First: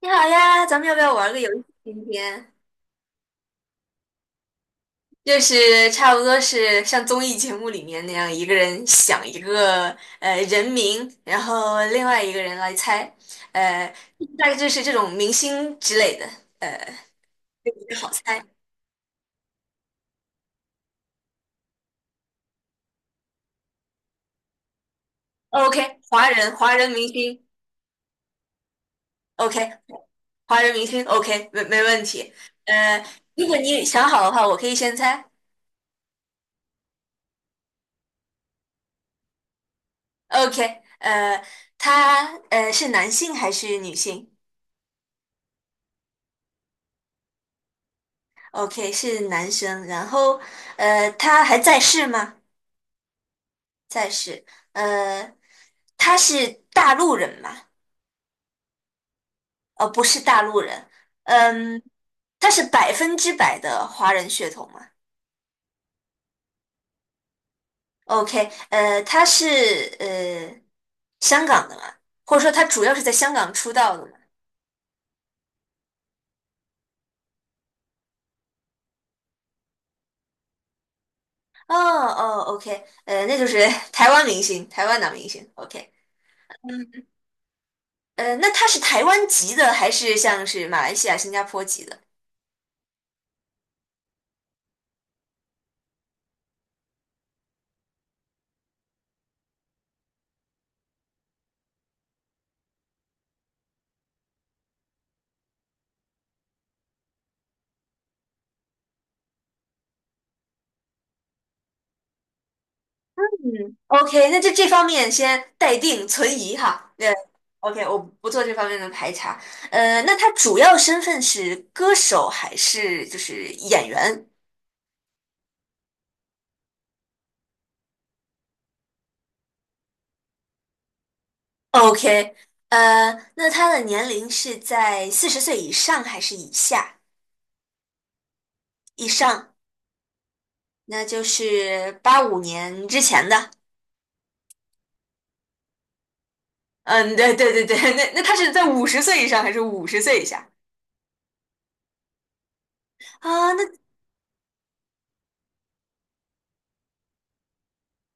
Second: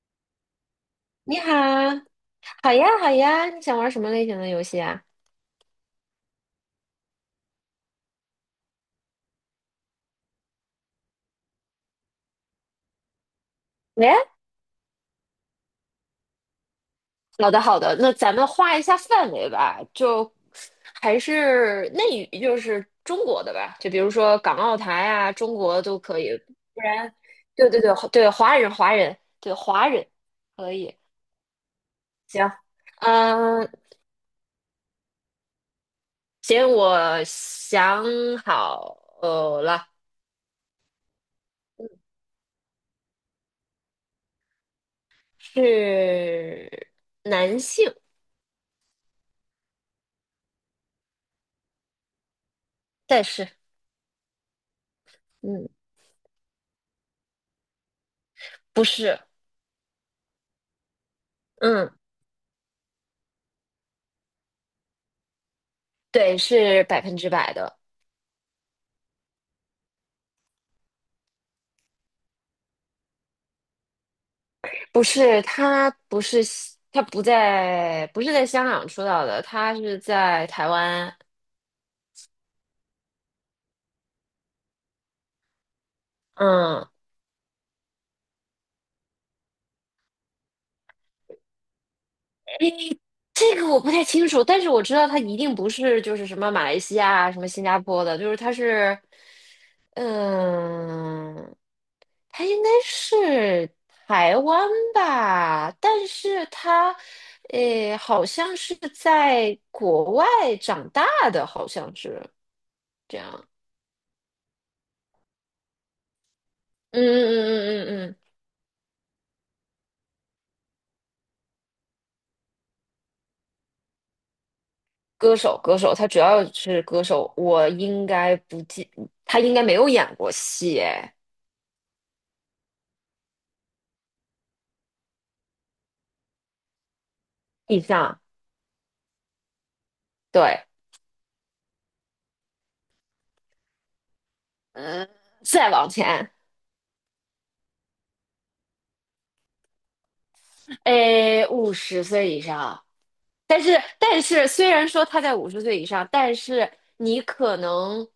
你好呀，咱们要不要玩你个游好，戏？今天好呀，好呀，你想玩什么类型的游戏啊？就是差不多是像综艺节目里面那样，一个人想一个人名，然后另外一个人来猜，呃，喂，大概就是这种明星之类的，呃，好的，这好个比的，较好那咱猜。们画一下范围吧，就还是内娱，就是中国的吧，就比如说港澳台啊，中国 OK，都可华以。人，华不人明然，星对对对对，华人华人，对，OK，华人华可人明以，星，OK，没问题。行，呃，如果嗯，你想好的话，我可以先猜。行，我想好了。OK，他是男性还是女性？是男性。OK,是男生，然后他还在世吗？但是，在世，呃，嗯，他是大陆人吗？不是。不是大陆人，嗯，嗯。他是100%的华人血统吗对，是百分之百的。？OK,他是呃香港的吗？或者说他主要是在香港出道的吗？不是他不是西他不在不是在香港出道的，他是在台湾。哦哦，OK,那就是 台湾明星，台湾男明星，OK,嗯，嗯，那他是台湾籍的还是像是马来西亚、新加坡籍的？诶，这个我不太清楚，但是我知道他一定不是就是什么马来西亚、什么新加坡的，就是他是，嗯，他应该是台湾吧。但是他，诶，好像是在国外长大的，好像是。这样。嗯，OK,那就这方面先待定存疑哈。嗯对嗯，OK,嗯嗯我嗯，嗯不做这方面的排查。那他主要身份是歌手还是就是演员歌手歌手，他主要是歌手，我应该不记，他应该没有演过戏哎。？OK,那他的年龄是在40岁以上还是以下？以上，以上，对。那就是85年之前的。嗯，再往前。嗯，对对对对，那他是在五十岁以上还是五十岁以下？诶，五十岁以上。啊，但那是但是虽然说他在五十岁以上，但是你可能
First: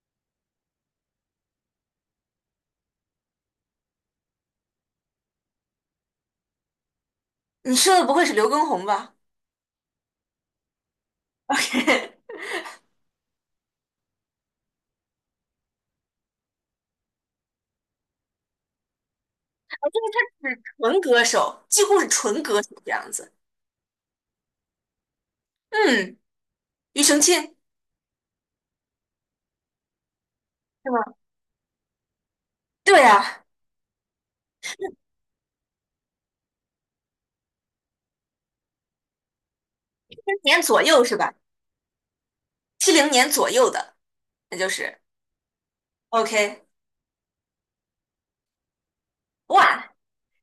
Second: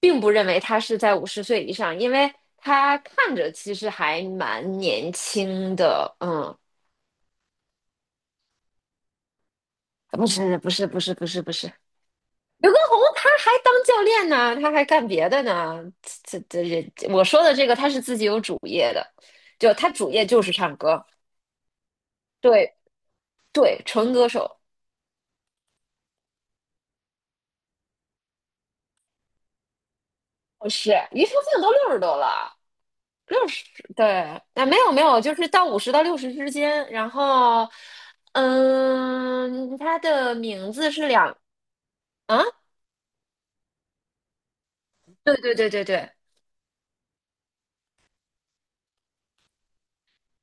并不认为他是在五十岁以上，因为他看着其实还蛮年轻的，嗯。你说的不会是刘畊宏吧不是不是不是不是不是，？OK 刘畊宏他还当教练呢，他还干别的呢。这这这，我说的这个他是自己有主业的，就他主业就是是唱纯歌。歌手，几乎是纯歌手对这样子。对，纯歌手。嗯，庾澄庆是是，吗？庾澄庆都60多了。对啊，六十，对。啊没有没有，就是到50到60之间。然后，嗯，他七的零年名左字右是是两吧？啊。七零年左右的，那就是 对对对对对。OK。哇，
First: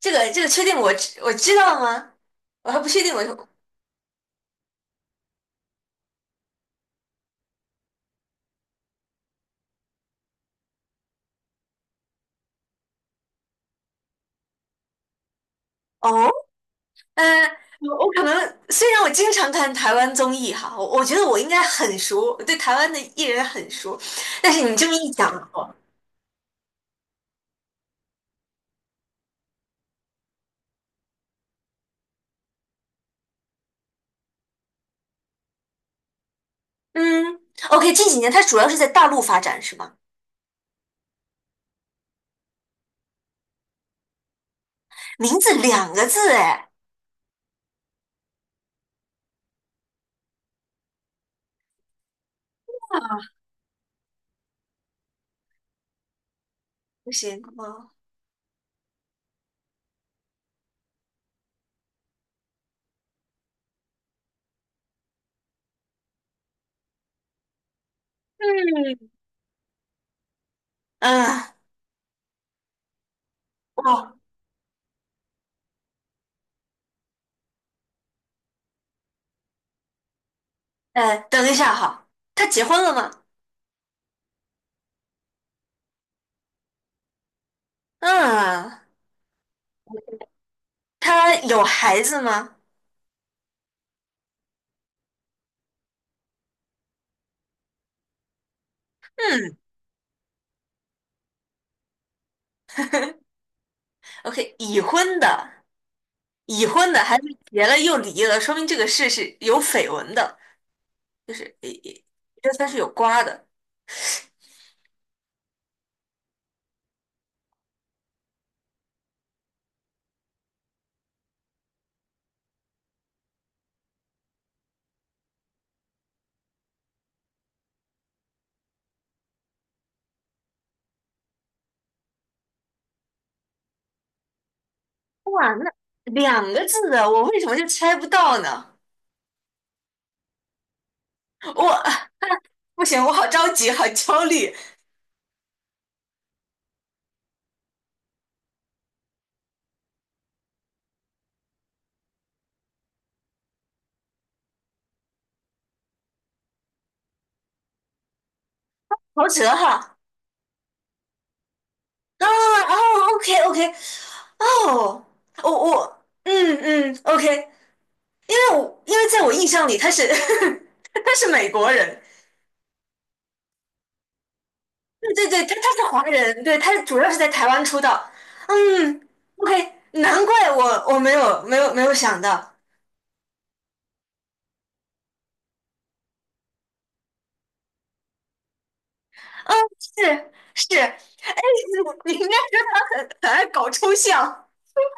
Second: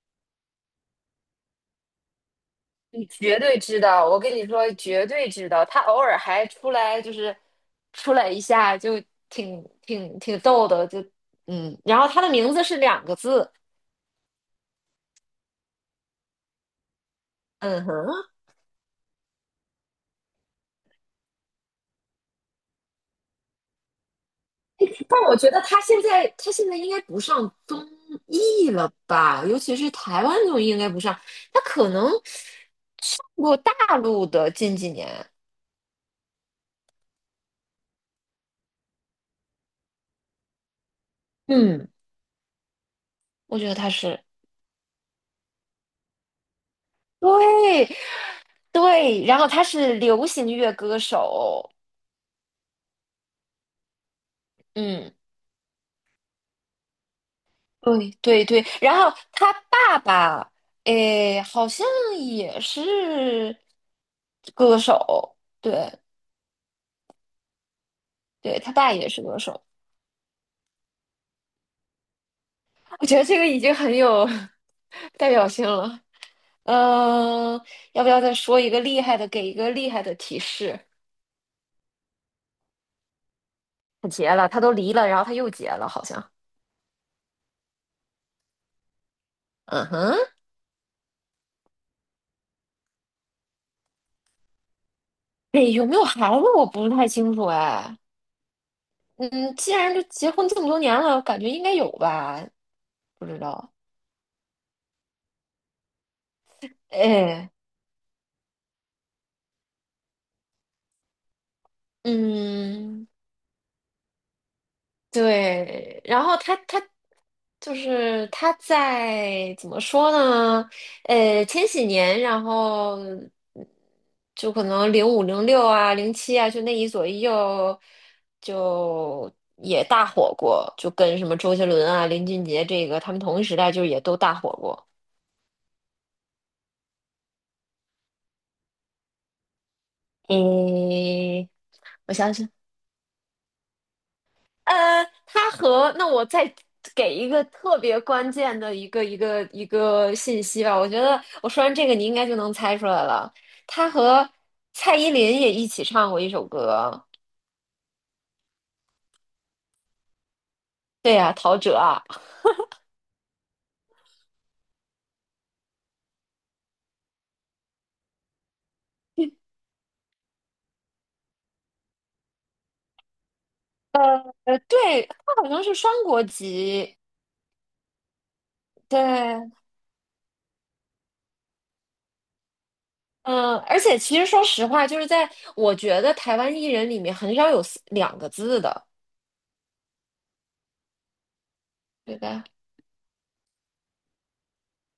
这个确定我知道吗？我还不确你定我，绝对知道，我跟你说，绝对知道。他偶尔还出来，就是出来一下，就挺逗的，就。然后他的名字是两个字。哦，嗯、嗯我可哼。能虽然我经常看台湾综艺哈，我觉得我应该很熟，我对台湾的艺人很熟，但是你这么一但讲，我觉得哦，他现在应该不上综艺了吧？尤其是台湾综艺应该不上，他可能我大陆的近几年。嗯，OK,近几年他主要是在大陆发展是吗？嗯，我觉得他是名字两个字哎，对对，然后他是流行乐歌手。嗯。不行，哦对对对，然后他爸爸，诶，好像也是歌手。对对，他爸也嗯，是歌手。哦我觉得这个已经很哇，有 代表性了。嗯、要不要再说一个厉害的，给一个厉害的提示？哎，等一下哈，他结婚了吗？他结了，他都离了，然后他又结了，好像。嗯，嗯哼。他有孩子吗？诶，有没有孩子我不是太清楚哎。嗯，嗯既然都结婚这么多年了，感觉应该有吧？不知道。，OK,已婚的，已婚的还是哎。结了又离了，说明这个事是有绯闻的，就是诶，诶这算是有嗯，瓜的。对，然后他就是他在怎么说呢？千禧年，然后就可能05、06啊、07啊，就那一左一右就也大火过，就跟什么周杰伦啊、林俊杰这个他们同一时代，就也都大火过。哇，那两个字的，我为什么就猜不到呢？嗯，我我想诶，不行，我好着急，好焦虑，他和那我再给一个特别关键的一个信息吧，我觉得我说完这个你应该就能猜出来了。他和蔡依林也一起唱过一首歌。陶喆哈。对呀、陶喆啊。啊哦，OK OK,哦，我我OK,因为在我印象里他是 他是美国人，对，对对他对，好他像是是双华国人，对，他籍。主要是在台湾出道。嗯对，，OK,难怪我没有想到，嗯，而且其实说实话，就是在我觉得台湾艺人里面很少有两个字的，嗯，是是，哎，你应对该吧？说他很爱搞抽象，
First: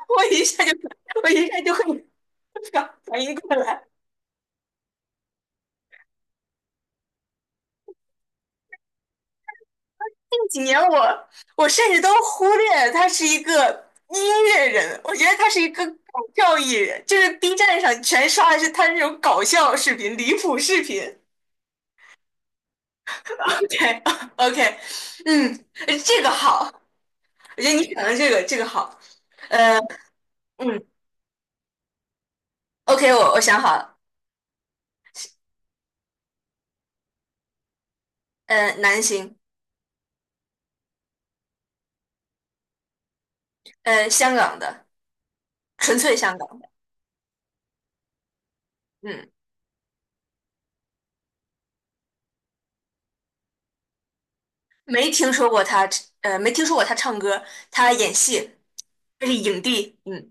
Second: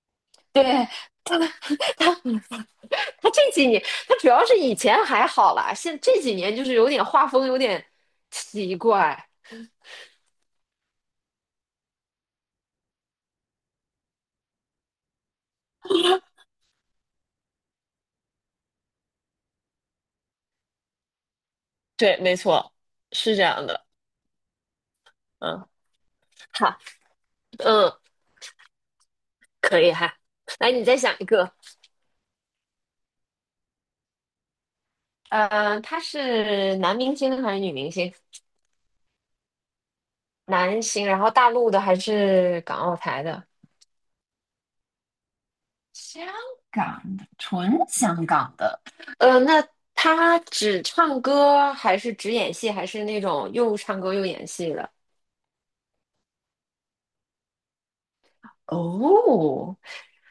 我一下就对，我 一下就会 他 反 他应这过几年，来。他主要是以前还好啦，这几年就是有点画风有点奇怪。近几年我甚至都忽略他是一个音乐人，我觉得他是一个搞笑艺人，就是 B 站上全刷的是他那种搞笑视频、离谱视频。对，没错，是这 样的。OK OK,嗯，嗯，这个好，好，我觉得嗯，你讲的这个好，呃可以哈。嗯来，你再想一个。，OK,我想好了，他是男明星还是女明星？男星，男星，然后大陆的还是港澳台的？香港的，纯粹香香港，港的，纯香港的。嗯，那他只唱歌还是只演戏，还是那种又唱歌又演戏的？没听说过他，没听说过他唱歌，他演戏，他是影哦。帝，嗯，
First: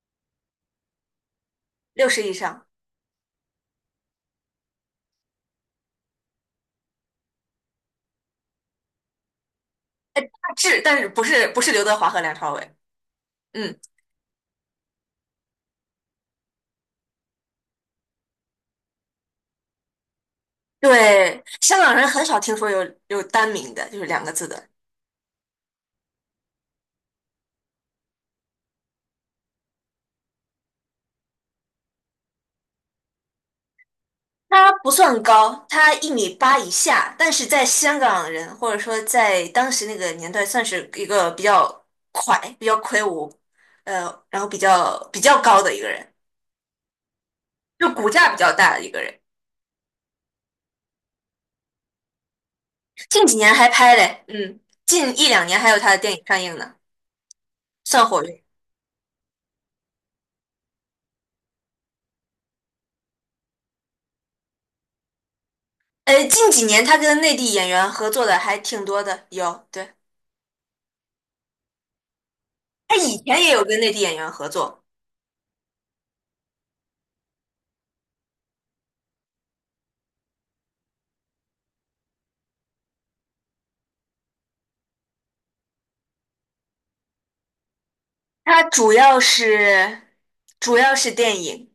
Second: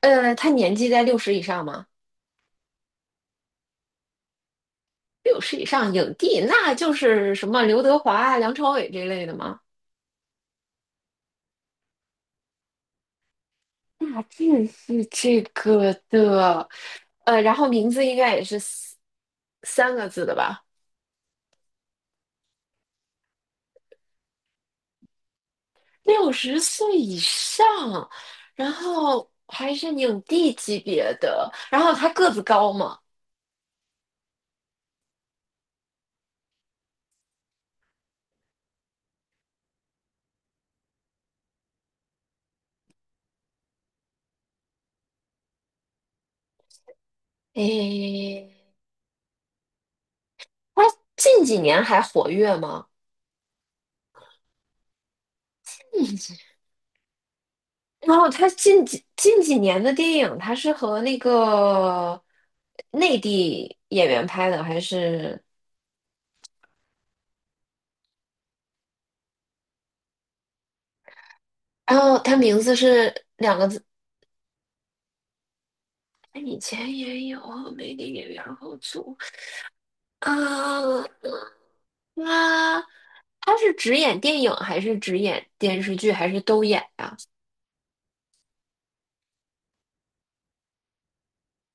他年纪在六十以上吗？60以上。六十以上影帝，那就是什么刘德华啊、梁朝伟这类的吗？志，但是不是刘德华和梁朝伟？嗯，大致是这个的。然后名字应该也是三个字的吧？对，香港人很少听说有单名的，就是两个字的。60岁以上，然后还是影帝级别的，然后他个子高吗？他不算高，他1米8以下，但是在香港人或者说在当时那个年代，算是一个比较快、比较魁梧，呃，然后比较高的一个人。就骨架比诶，较大的一个人。他近几年还活跃吗？近几年还拍嘞，嗯，近一两年还有他的电影上映呢，算然活后跃。他近几年的电影，他是和那个内地演员拍的，还是？近几年他跟内地演员合作的还挺多的，有，对，然后他名字他是以前也两有个跟字。内地演员合作，哎，以前也有和内地演员合作。啊，他他是只演电影，还是只演电视剧，还是都演呀、他主要是主要是电影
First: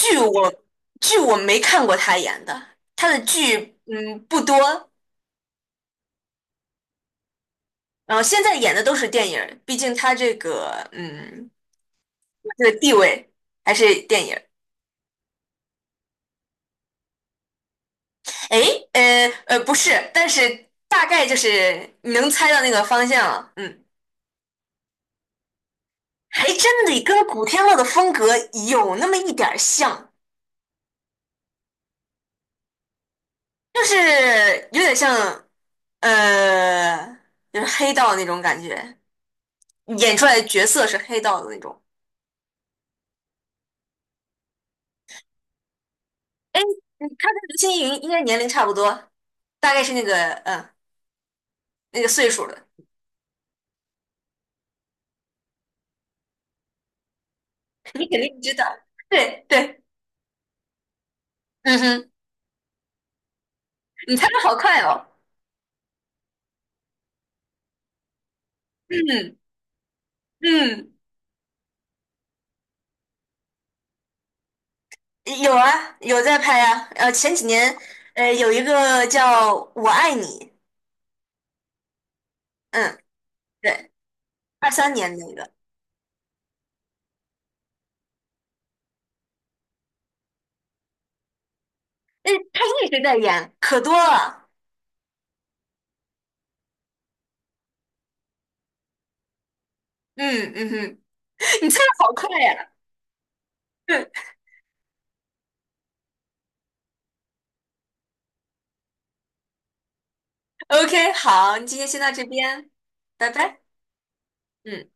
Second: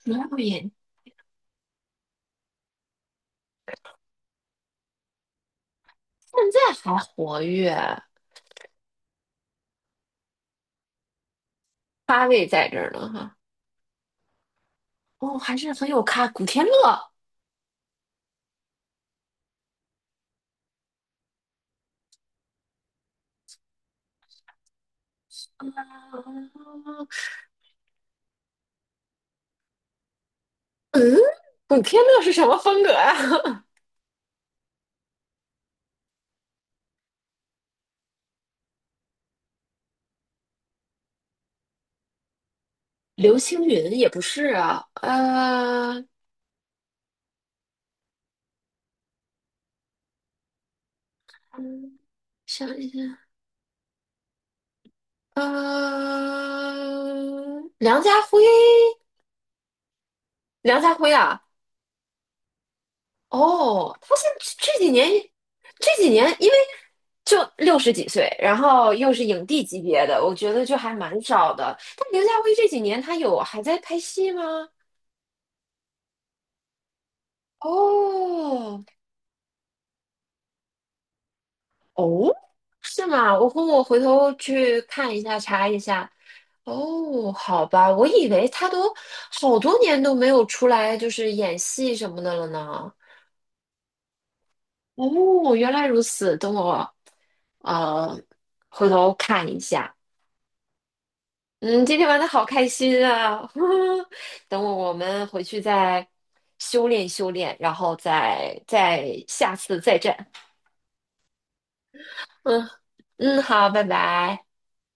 主要我，演，剧我没看过他演的，他的剧不多，现在还活跃，然后现在演的都是电影儿，毕竟他这个嗯咖位在这个这地儿呢位哈。还是电影儿。哦，还是很有咖，古天乐。诶，不是，但是大概就是你能猜到那个方向了，嗯，还真得跟古天乐的风格有那么一点儿像。嗯，古天乐是什么风格啊？就是有点像，呃，就是黑道那种感觉，演出来的角色是黑道的那种。刘青云也不是啊。哎，他跟刘青云应该年龄差不多，大概是那个嗯嗯那个岁数的，想一下。梁你肯家辉。定知道。对对，梁家辉啊，嗯哼，哦，他你猜的好这快几哦。年，这几年因为就60几岁，然后又是嗯影帝级别的，我觉得就嗯，还蛮少的。但梁家辉这几年他有还在拍戏吗？有啊，有在拍啊。前几年有一哦。个叫《我爱你》，哦，嗯，是吗？我回我对，回头二去三看年一那下，个，查一下。哦，好吧，我以为他都好多年都没有出来，就是演戏什么哎，的了他一呢。直在演，可多了。哦，原来如此，等我呃回头看一下。嗯嗯哼。你猜嗯，今的天好玩的快好开呀！心啊！对我们回去再修炼修炼，然后再下次再战。，OK,好，你今天先到这边，嗯拜嗯，拜。好，拜拜。嗯。